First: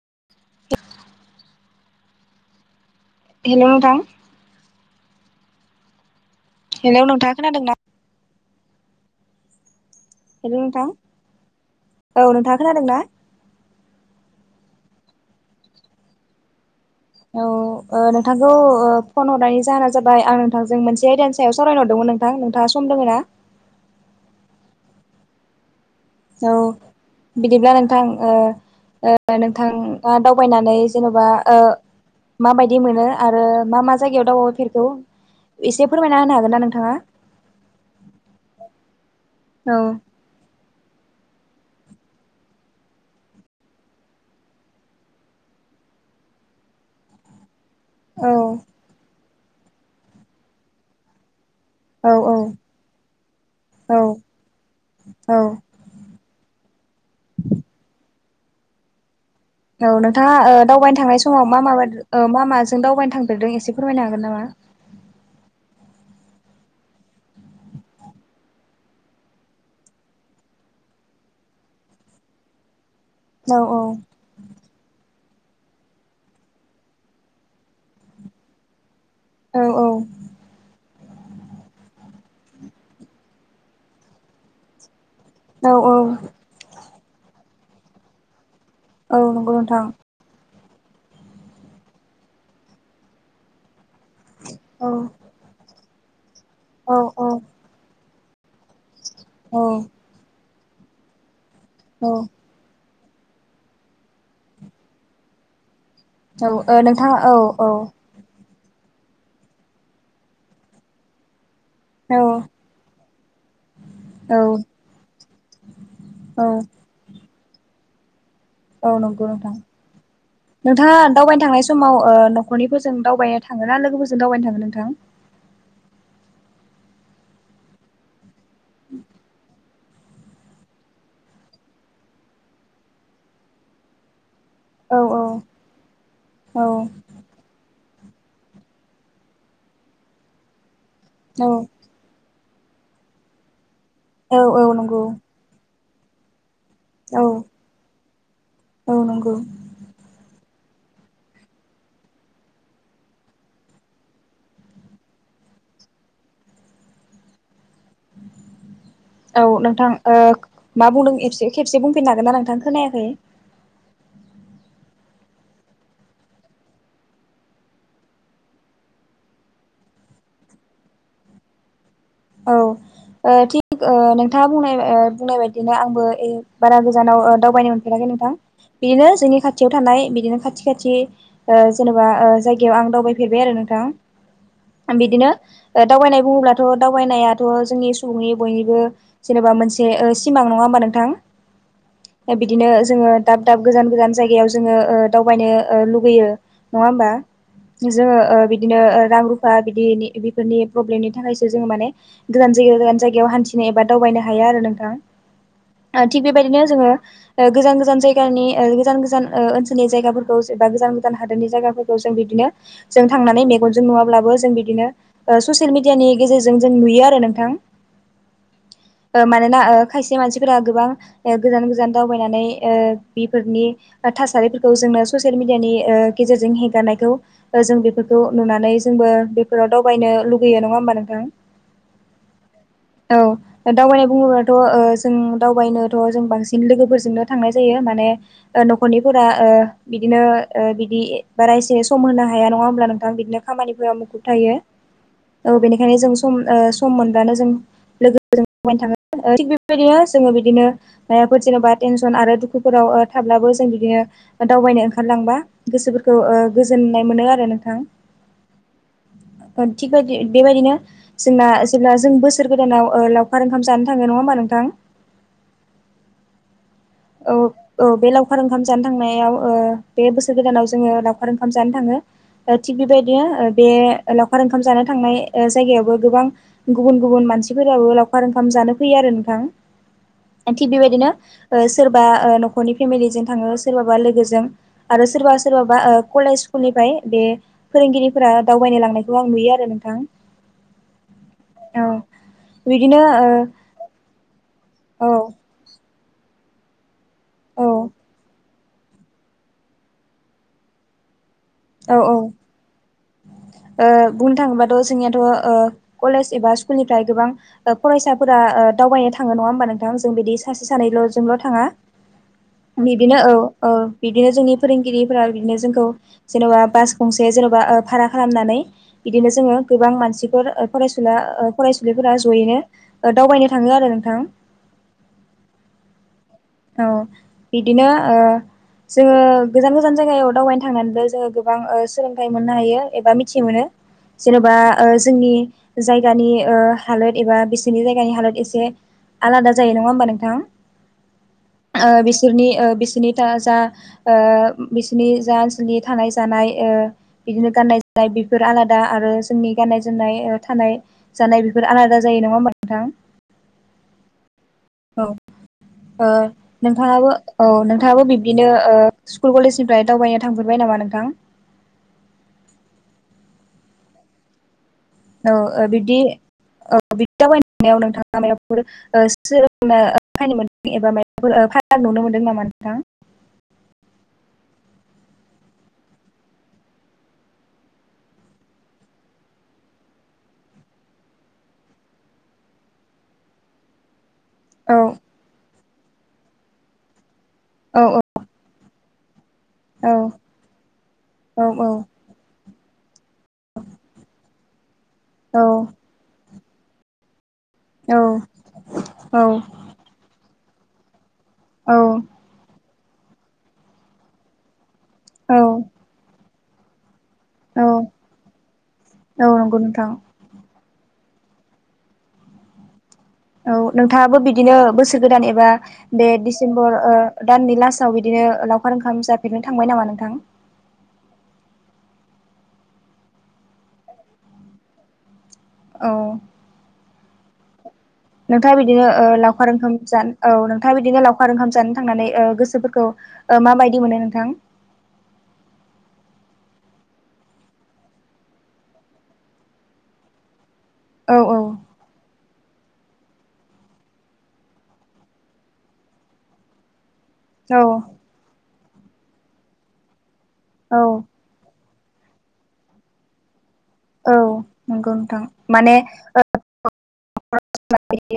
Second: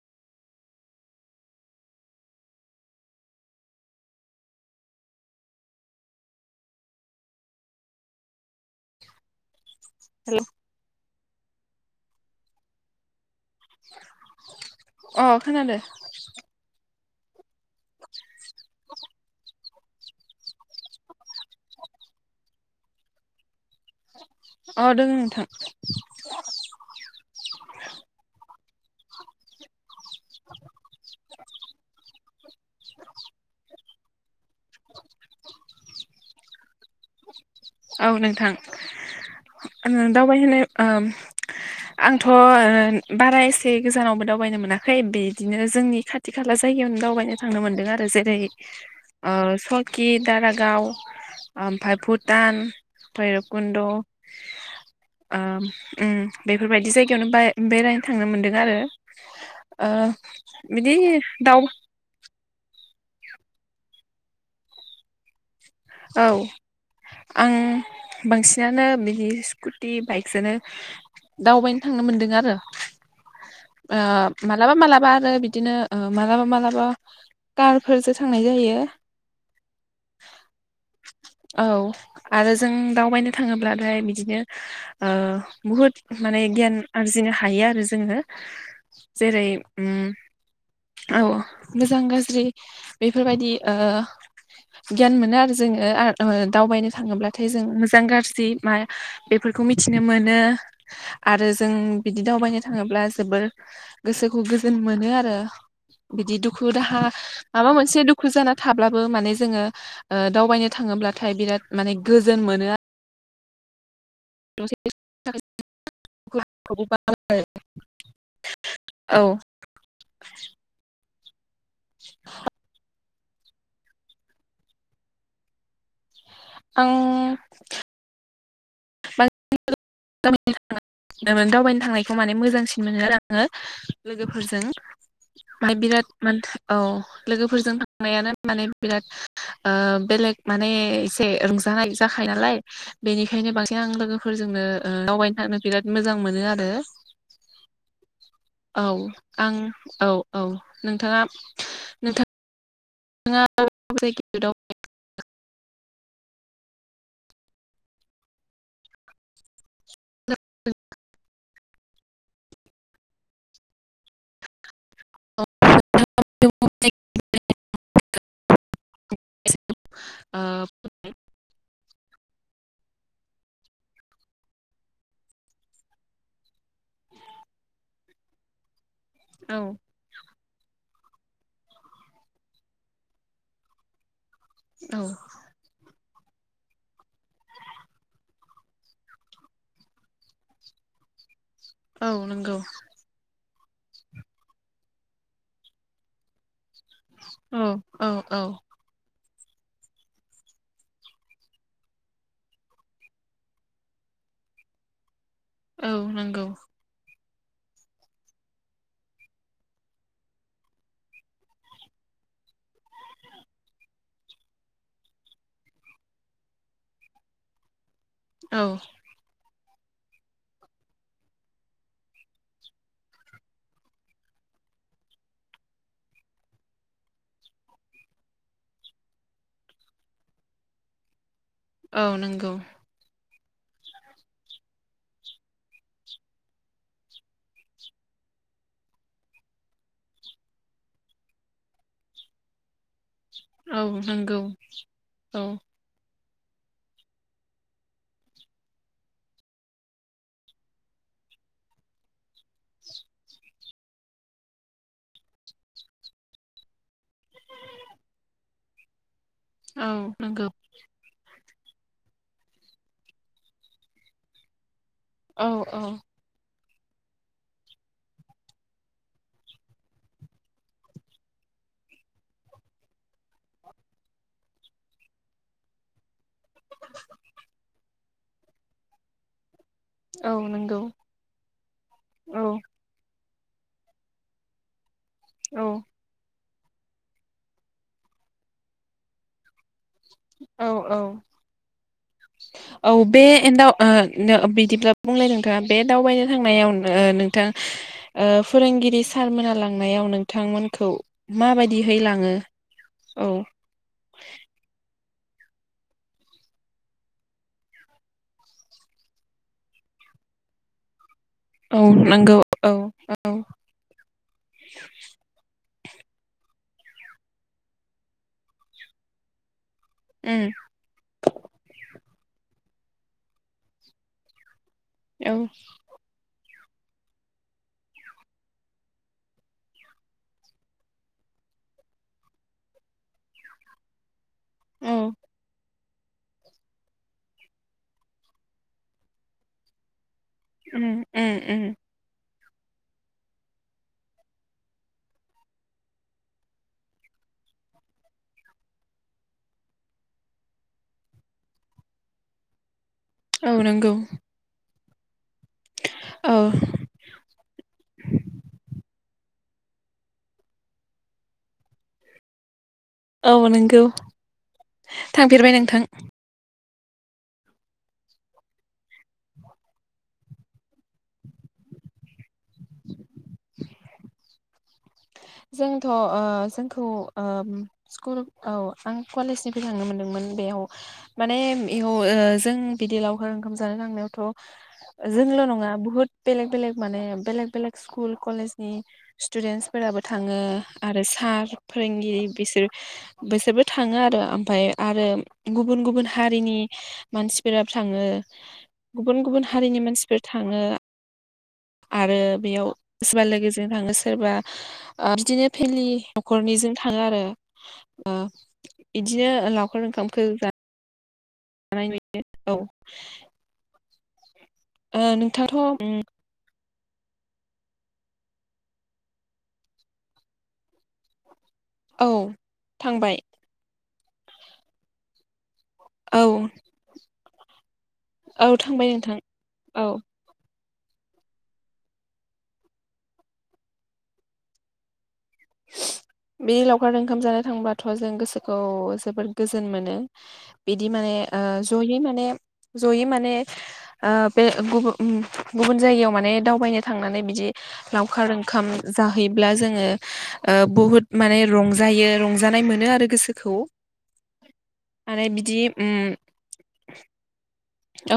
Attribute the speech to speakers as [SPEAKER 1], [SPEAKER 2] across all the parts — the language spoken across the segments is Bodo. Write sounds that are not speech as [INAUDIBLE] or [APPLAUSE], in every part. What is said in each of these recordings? [SPEAKER 1] [INAUDIBLE] हेल' नोंथां हेल' नोंथां खोनादोंना
[SPEAKER 2] [INAUDIBLE]
[SPEAKER 1] हेल' नोंथां औ नोंथाङा खोनादोंना
[SPEAKER 2] अ खानादो
[SPEAKER 1] औ नोंथांखौ फन हरनायनि जाहोना जाबाय आं नोंथांजों मोनसे आयदानि सायाव सावरायनोहरदोंमोन। नोंथां नोंथाङा सम दोङ'ना?
[SPEAKER 2] अ दं नोंथां।
[SPEAKER 1] औ बिदिब्ला नोंथां ओ ओ नोंथां दावबायनानै जेन'बा ओ माबायदि मोनो आरो मा मा जायगायाव दावबायफेरखो एसे फोरमायना होनो हागोन ना नोंथाङा
[SPEAKER 2] औ नोंथां
[SPEAKER 1] औ
[SPEAKER 2] दावबायहैनाय आंथ' बारा एसे गोजानावबो दावबायनो मोनाखै बिदिनो जोंनि खाथि खाला जा जायगायावनो दावबायनो थांनो मोनदों आरो
[SPEAKER 1] औ
[SPEAKER 2] जेरै ओ सकि दारागाव ओमफ्राय
[SPEAKER 1] औ औ
[SPEAKER 2] भुटान
[SPEAKER 1] औ
[SPEAKER 2] भैरबकुन्द' ओ
[SPEAKER 1] औ
[SPEAKER 2] उम बेफोरबायदि जायगायावनो बेरायनो थांनो मोनदों आरो ओ
[SPEAKER 1] औ नोंथाङा ओ
[SPEAKER 2] बिदि
[SPEAKER 1] दावबायनो थांनाय समाव मा
[SPEAKER 2] दाउ
[SPEAKER 1] मा ओ मा मा जों दावबायनो थांफेरदों एसे फोरमायनो हागोन नामा
[SPEAKER 2] औ आं बांसिनानो बिदि स्कुटि बाइकजोंनो दावबायनो थाङो। मोनदों आरो
[SPEAKER 1] औ औ
[SPEAKER 2] ओ मालाबा मालाबा ओ बिदिनो ओ मालाबा मालाबा कारफोरजों थांनाय जायो
[SPEAKER 1] औ औ
[SPEAKER 2] औ आरो जों दावबायनो थाङोब्लाथाय बिदिनो ओ
[SPEAKER 1] औ औ
[SPEAKER 2] बुहुद माने गियान आरजिनो हायो आरो जोङो
[SPEAKER 1] औ
[SPEAKER 2] जेर
[SPEAKER 1] नंगौ नोंथां
[SPEAKER 2] उम औ मोजां गाज्रि बेफोरबायदि ओ
[SPEAKER 1] औ
[SPEAKER 2] गियान मोनो आरो जोङो दावबायनो
[SPEAKER 1] औ
[SPEAKER 2] थाङोब्लाथाय जों मोजां गाज्रि मा
[SPEAKER 1] औ
[SPEAKER 2] बेफोरखौ मिथिनो मोनो आरो जों
[SPEAKER 1] औ
[SPEAKER 2] बिदि दावबायनो थाङोब्ला जोबोर गोसोखौ गोजोन मोनो आरो बिदि दुखु
[SPEAKER 1] ओ
[SPEAKER 2] दाहा
[SPEAKER 1] नोंथाङा औ औ
[SPEAKER 2] माबा मोनसे दुखु जाना थाब्लाबो माने जोङो ओ दावबायनो थाङोब्लाथाय बिराद माने
[SPEAKER 1] औ
[SPEAKER 2] गोजोन मोनो
[SPEAKER 1] [INAUDIBLE] औ
[SPEAKER 2] [UNINTELLIGIBLE]
[SPEAKER 1] औ नंगौ नोंथां नोंथाङा दावबायनो थांनाय समाव ओ न'खरनिफोरजों दावबायनो थाङोना लोगोफोरजों दावबायनो थाङोन नोंथां
[SPEAKER 2] आं
[SPEAKER 1] उम
[SPEAKER 2] [UNINTELLIGIBLE] दावबायनो थांनायखौ माने मोजांसिन मोनो आङो लोगो फोरजोंं
[SPEAKER 1] औ औ
[SPEAKER 2] मा बिराद मान औ लोगोफोरजों थ थांनायानो माने बिराद ओ बेलेग माने एसे
[SPEAKER 1] औ
[SPEAKER 2] रंजानाय जाखायो नालाय बेनिखायनो बांसिन आं
[SPEAKER 1] औ
[SPEAKER 2] लोगोफोरजोंनो
[SPEAKER 1] औ
[SPEAKER 2] ओ
[SPEAKER 1] नंगौ
[SPEAKER 2] दावबायनो थानो बिराद मोजां मोनो आरो रो
[SPEAKER 1] औ
[SPEAKER 2] औ आं औ औ नोंथाङा नोंथा नोंथांङा [UNINTELLIGIBLE]
[SPEAKER 1] [INAUDIBLE] औ नोंथां ओ मा बुंदों एसे खेबसे बुंफिननो हागोन ना नोंथां खोनायाखै
[SPEAKER 2] [UNINTELLIGIBLE] [UNINTELLIGIBLE] आ
[SPEAKER 1] औ ओ थिग ओ नोंथाङा ओ बुंनाय बुंनाय बायदिनो आंबो बारा गोजानाव ओ दावबायनो मोनफेराखै नोंथां बिदिनो जोंनि
[SPEAKER 2] औ
[SPEAKER 1] खाथियाव थानाय बिदिनो खाथि खाथि ओ जेन'बा ओ जायगायाव आं दावबायफेरबाय आरो नोंथां
[SPEAKER 2] औ
[SPEAKER 1] बिदिनो ओ दावबायनाय बुङोब्लाथ' दावबायनायाथ' जोंनि सुबुंनि बयनिबो जेनेबा मोनसे ओ सिमां नङा होमबा नोंथां
[SPEAKER 2] औ
[SPEAKER 1] दा
[SPEAKER 2] नंगौ
[SPEAKER 1] बिदिनो जोङो दा दाब गोजान गोजान जायगायाव जोङो ओ दावबायनो ओ लुगैयो नङा होमबा
[SPEAKER 2] औ औ
[SPEAKER 1] जोङो ओ
[SPEAKER 2] औ
[SPEAKER 1] बिदिनो रां रुफा बिदि बेफोरनि प्रब्लेमनि थाखाय जोङो माने गोदान जायायाव गोजान जायगायाव हान्थिनो एबा दावबायनो हाया आरो नोंथां
[SPEAKER 2] औ
[SPEAKER 1] थिग
[SPEAKER 2] नंगौ
[SPEAKER 1] बेबायदिनो जोङो ओ गोजान गोजान जायगानि ओ गोजान गोजान ओ ओनसोलनि जायाफोरखौ एबा गोजान गोजान हादोरनि जायगाफोरखौ जों बिदि नो जों थांनानै मेगनजों‌ नुयाल्बाबो बिदिनो ओ ससेलमिडयिनि गेजेरजों जों नुयो आरो नोंथां।
[SPEAKER 2] औ
[SPEAKER 1] ना खायसे मानसिफोरा गोबां गोजान गोजान दावबायनानै बेफोरनि थासारि जेलयानि गेजेरजों हेंगारनायखौ जों बे नुनानै जोंबो फोरावबायनो लुगैयो नङा होमबा नोंथां।
[SPEAKER 2] औ नंगौ।
[SPEAKER 1] औ दावबायनाय बुङोब्लाथ' जों दावबायनोथ' जों बांसिन लोगोफोरजोंनो थांनाय जायो माने न'खरनिफोरा बिदिनो बिदि बारा एसे सम होनो हाया नङा होमब्ला नों बिदिनो
[SPEAKER 2] औ
[SPEAKER 1] खामानिफोरा मुखुब
[SPEAKER 2] नंगौ
[SPEAKER 1] थायो औ बेनि [UNINTELLIGIBLE] थि बेबायदिनो जोङो बिदिनो मफोर जेनेबा टेनसन आरो दुखुफोराव थाब्लाबो बो जों बिदिनो दावबायनो ओंखारलांबा गोसोफोरखौ गोजोननाय मोनो आरो नोंथां। थिग
[SPEAKER 2] औ
[SPEAKER 1] बेयदि
[SPEAKER 2] नंगौ
[SPEAKER 1] बेबायदिनो जोंना जेब्ला जों बोसोर गोदानाव ओ लावखार ओंखाम जानो थाङो नङा होनबा नोंथां
[SPEAKER 2] औ औ
[SPEAKER 1] औ औ बे लावखार ओंखाम जानो थांनायाव ओ बे बोसोर गोदानाव जोङो लावखार ओंखाम जानो थाङो थिग बेबायदिनो बे लावखार ओंखाम जानो थांनाय जायगायावबो गोबां गुबुन गुबुन गुबुन मानसिफोराबो लावखार ओंखाम जानो फैयो आरो नोंथां
[SPEAKER 2] औ
[SPEAKER 1] थिग
[SPEAKER 2] नंगौ
[SPEAKER 1] बेबायदिनो ओ सोरबा ओ
[SPEAKER 2] औ
[SPEAKER 1] न'खरनि फेमिलिजों थाङो सोरबाबा लोगोजों आरो सोरोबा
[SPEAKER 2] औ
[SPEAKER 1] सोरबाबा ओ कलेज स्कुलनिफ्राय बे फोरोंगिरिफोरा दावबायनो लांनायखौ आं नुयो आरो नोंथां
[SPEAKER 2] औ औ
[SPEAKER 1] औ
[SPEAKER 2] औ
[SPEAKER 1] बिदिनो
[SPEAKER 2] [UNINTELLIGIBLE] दिब्ला
[SPEAKER 1] ओ औ
[SPEAKER 2] बुंलाय नोंथाङा बे दावबायनो थांनायाव नोंथां
[SPEAKER 1] औ
[SPEAKER 2] ओ फोरोंगिरि सारमोना लांनायाव नोंथांमोनखौ माबायदिहै
[SPEAKER 1] औ औ
[SPEAKER 2] लाङो? औ
[SPEAKER 1] ओ बुंनो थाङोबाथ' जोंनिया थ ओ कलेज एबा स्कुलनिफ्राय गोबां फरायसाफोरा ओ दावबायनो थाङो नङा होमबा नोंथां जों बिदि सासे सानैल' जोंल' थाङा
[SPEAKER 2] औ नंगौ औ
[SPEAKER 1] बिदिनो औ औ बिबदिनो जोंनि फोरोंगिरिफोरा बिदिनो जोंखौ जेनेबा बास गंसे जेन'बा भारा खालामनानै बिदिनो जोङो गोबां
[SPEAKER 2] उम
[SPEAKER 1] मानसिफोर फरायसुला फरायसुलिफोरा ज'यैनो दावबायनो थाङो आरो नोंथां
[SPEAKER 2] औ
[SPEAKER 1] औ बिदिनो ओ जोङो गोजान गोजान जायगायाव दावबायनो थांनानैबो जोङो गोबां सोलोंथाइ मोननो हायो एबा मिथि मोनो जेनेबा ओ
[SPEAKER 2] औ
[SPEAKER 1] जोंनि जायगानि ओ हालोद एबा बिसोरनि जायगानि हालोद एसे आलादा जायो नङा होमबा नोंथां
[SPEAKER 2] औ
[SPEAKER 1] ओ बि बिसोरनि ओ बिसोरनि जा ओ बिसोरनि जा ओनसोलनि थानाय जानाय ओ बिदिनो गाननाय जोमनाय बेफोर आलादा आरो जोंनि गाननाय जोमनाय थानाय जानाय बेफोर आलादा जायो नङा होमबा नोंथां
[SPEAKER 2] औ नोंगौ
[SPEAKER 1] औ ओ नोंथाङाबो औ नोंथाङाबो बिब्दिनो ओ स्कुल कलेजनिफ्राय दावबायनो थांफेरबाय नामा नोंथां
[SPEAKER 2] औ नोंगौ
[SPEAKER 1] औ ओ बिदि औ बि दाव बायाव नोंथाङा मायबाफोर सोलोंनो फायनो मोनदों एबा माबाफोर नुनो मोनदों नामा नोंथां
[SPEAKER 2] जोंथ' ओ जोंखौ ओ स्कुल औ आं कलेजनिफ्राय थांनो मोनदोंमोन। बेयाव माने बेयाव जों बिदि लावखार ओंखाम जानो
[SPEAKER 1] औ
[SPEAKER 2] लांनायावथ' जोंल' नङा बुहुत बेलेक बेलेग माने बेलेक बेलेग
[SPEAKER 1] औ
[SPEAKER 2] स्कुल कलेजनि
[SPEAKER 1] औ
[SPEAKER 2] स्टुदेन्सफोराबो थाङो आरो
[SPEAKER 1] औ
[SPEAKER 2] सार फोरोंगिरि बिसोर बेसोरबो थाङो आरो ओमाय आरो
[SPEAKER 1] औ
[SPEAKER 2] गुबुन गुबुन हारिनि मानसि बिराद थाङो गुबुन गुबुन हारिनि मानसिफोर थाङो आरो बेयाव सोरबा लोगोजों थाङो सोरबा आ
[SPEAKER 1] औ
[SPEAKER 2] बिदिनो फेमेलि न'खरनिजों थाङो आरो
[SPEAKER 1] औ
[SPEAKER 2] ओ
[SPEAKER 1] औ
[SPEAKER 2] इदिनो
[SPEAKER 1] नंगौ नोंथां
[SPEAKER 2] लावखखार ओंखामखौ जा जानाय नुयो औ
[SPEAKER 1] औ नोंथाङाबो बिदिनो बोसोर
[SPEAKER 2] ओ
[SPEAKER 1] गोदान एबा
[SPEAKER 2] नोंथाङाथ'
[SPEAKER 1] बे डिसेम्बर ओ दाननै लास्टाव बिदिनो लावखार ओंखाम जाफेरनो थांबाय नामा नोंथां
[SPEAKER 2] औ थांबाय
[SPEAKER 1] औ नों
[SPEAKER 2] औ
[SPEAKER 1] थांङा बिदिनो
[SPEAKER 2] थांबाय
[SPEAKER 1] ओ
[SPEAKER 2] नोंथां
[SPEAKER 1] लावखार ओंखाम जान औ नों थांङा बिदिनो लावखार ओंखाम जानो थांनानै ओ गोसोफोरखौ ओ मााबायदि मोनो नोंथां??
[SPEAKER 2] बे लावखार ओंखाम जानो थांबाथ' जों गोसोखौ जोबोद गोजोन मोनो। बिदि माने
[SPEAKER 1] औ औ
[SPEAKER 2] ओ जयै माने जयै माने ओ बे गुब-गुबुन जायगायाव माने दावबायनो थांनानै बिदि लावखार ओमखाम जाहैब्ला जोंङो ओ
[SPEAKER 1] औ
[SPEAKER 2] बुहत माने रं जायो रंजानाय मोनो आरो गोसोखौ।
[SPEAKER 1] औ नंगौ नोंथां
[SPEAKER 2] आरो बिदि
[SPEAKER 1] माने
[SPEAKER 2] उम
[SPEAKER 1] ओ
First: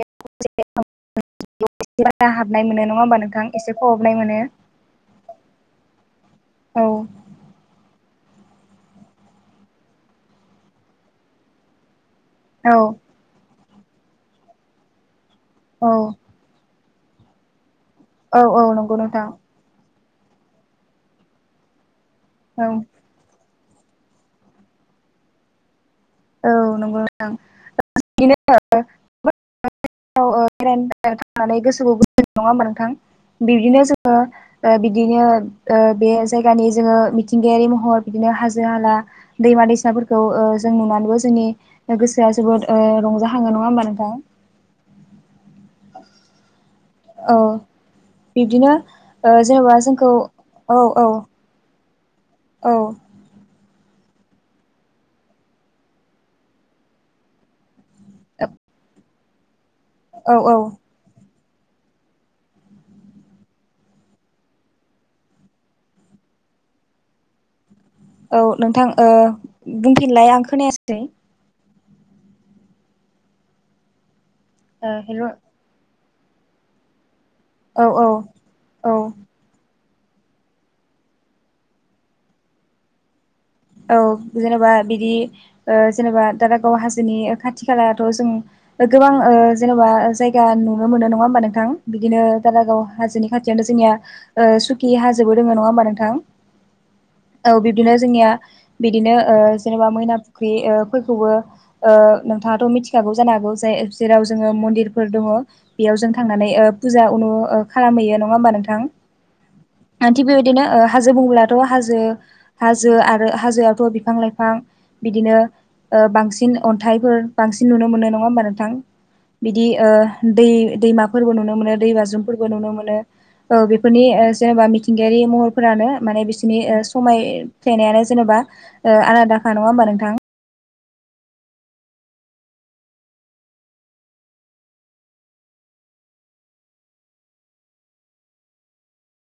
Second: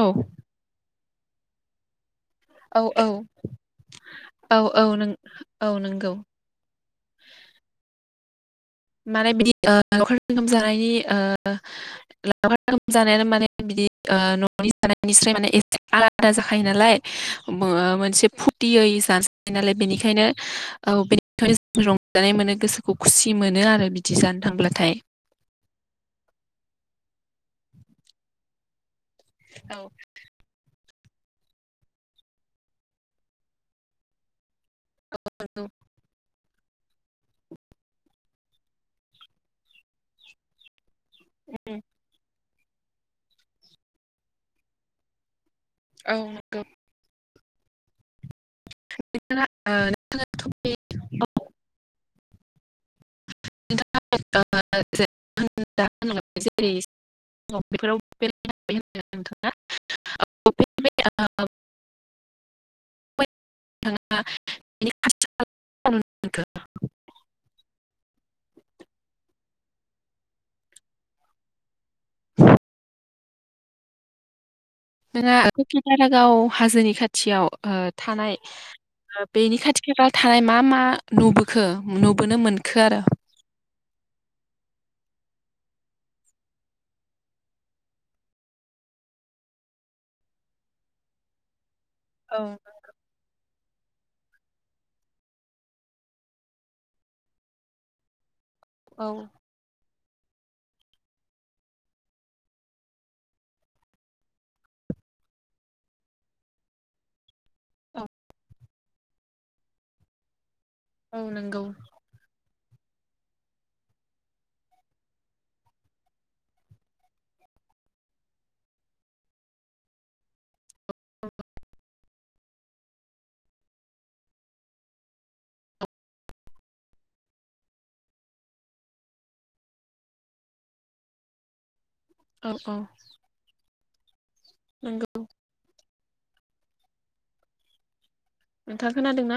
[SPEAKER 2] औ
[SPEAKER 1] ना हाबनाय मोनो
[SPEAKER 2] औ
[SPEAKER 1] नंङा
[SPEAKER 2] औ
[SPEAKER 1] होमबा नोंथां? एसे खहाबनाय मोनो
[SPEAKER 2] औ औ नों औ नंगौ
[SPEAKER 1] औ
[SPEAKER 2] माने बिदि ओ लावखार ओंखाम जानायनि ओ लावखार
[SPEAKER 1] औ
[SPEAKER 2] ओंखाम जानायानो माने बिदि ओ न'नि जानायनिस्राय माने एसे
[SPEAKER 1] औ
[SPEAKER 2] आलादा जाखायो नालाय ओ मोनसे
[SPEAKER 1] औ औ
[SPEAKER 2] फुरथियै
[SPEAKER 1] नंगौ नोंथां
[SPEAKER 2] जानसै नालाय बेनिखायनो औ बेनिखाय रं जानाय मोनो
[SPEAKER 1] औ
[SPEAKER 2] गोसोखौ खुसि मोनो आरो बिदि जानो थांब्लाथाय।
[SPEAKER 1] औ नंगौ नोंथां
[SPEAKER 2] औ नंगौ
[SPEAKER 1] [UNINTELLIGIBLE] थांनानै गोसोखौ गोजोननाय नङा होमबा नोंथां? बिब्दिनो जोङो ओ बिदिनो ओ बे जायगानि जोङो मिथिंगायारि महर बिदिनो हाजो हाला, दैमा, दैसाफोरखौ जों नुनानै बो जोंनि ओ गोसोआ जोबोद ओ रंजाहाङो नङा होमबा नोंथां?
[SPEAKER 2] औ नोंगौ
[SPEAKER 1] औ बिब्दिनो ओ जेनेबा जोंखौ
[SPEAKER 2] नोंथाङाथ' बे
[SPEAKER 1] औ औ औ
[SPEAKER 2] [UNINTELLIGIBLE] [UNINTELLIGIBLE]
[SPEAKER 1] औ औ
[SPEAKER 2] नोंथाङा [UNINTELLIGIBLE]
[SPEAKER 1] औ नोंथां ओ बुंफिनलाय आं खोनायासै ओ हेल'
[SPEAKER 2] नोंथाङा ओ ककिदारागाव हाजोनि खाथियाव ओ
[SPEAKER 1] औ औ
[SPEAKER 2] थानाय
[SPEAKER 1] औ
[SPEAKER 2] ओ बेनि खाथि खाला थानाय मा मा नुबोखो नुबोनो मोनखो आरो?
[SPEAKER 1] औ जेनेबा बिदि ओ जेनेबा दारागाव हाजोनि ओ खाथि खालथ' जों ओ गोबां ओ जेनेबा ओ जायगा नुनो मोनो नङा होमबा नोंथां? बिदिनो
[SPEAKER 2] औ
[SPEAKER 1] दारागाव हाजोनि खा थियाथ जोंनिया ओ सुखि हाजोबो दोङो नङा होमबा नोंथां? औ बिब्दिनो जोंनिया
[SPEAKER 2] औ
[SPEAKER 1] बिदिनो ओ जेनेबा मैना फुख्रि ओ फोरखौबो ओ नोंथांङा थ' मिथिखागौ जानो हागौ जाय जेराव जोंङो मन्दिर फोर दंङ बेयाव जों थांनानै ओ फुजा उनु ओ खालामहैयो नंङा होमबा नोंथां? आ थिग बेबायदिनो हाजो
[SPEAKER 2] औ
[SPEAKER 1] बुंब्लाथ'
[SPEAKER 2] नंगौ
[SPEAKER 1] हाजो-हाजो आरो हा हाजोआवथ' बिफां लाइफां बिदिनो ओ बांसिन अन्थाइफोर बांसिन नुनो मोनो नङा होमबा नोंथां? बिदि ओ दै दैमाफोरबो नुनो मोनो दै बाज्रुमफोरबो नुनो मोनो। औ बेफोरनि ओ जेनेबा मिथिंगायारि महरफोरानो माने बिसोरनि ओ समाय फ्लेनायानो जेनेबा ओ आलादाखा नङा होमबा नोंथां?
[SPEAKER 2] औ औ नोंगौ नोंथा खोनादों ना?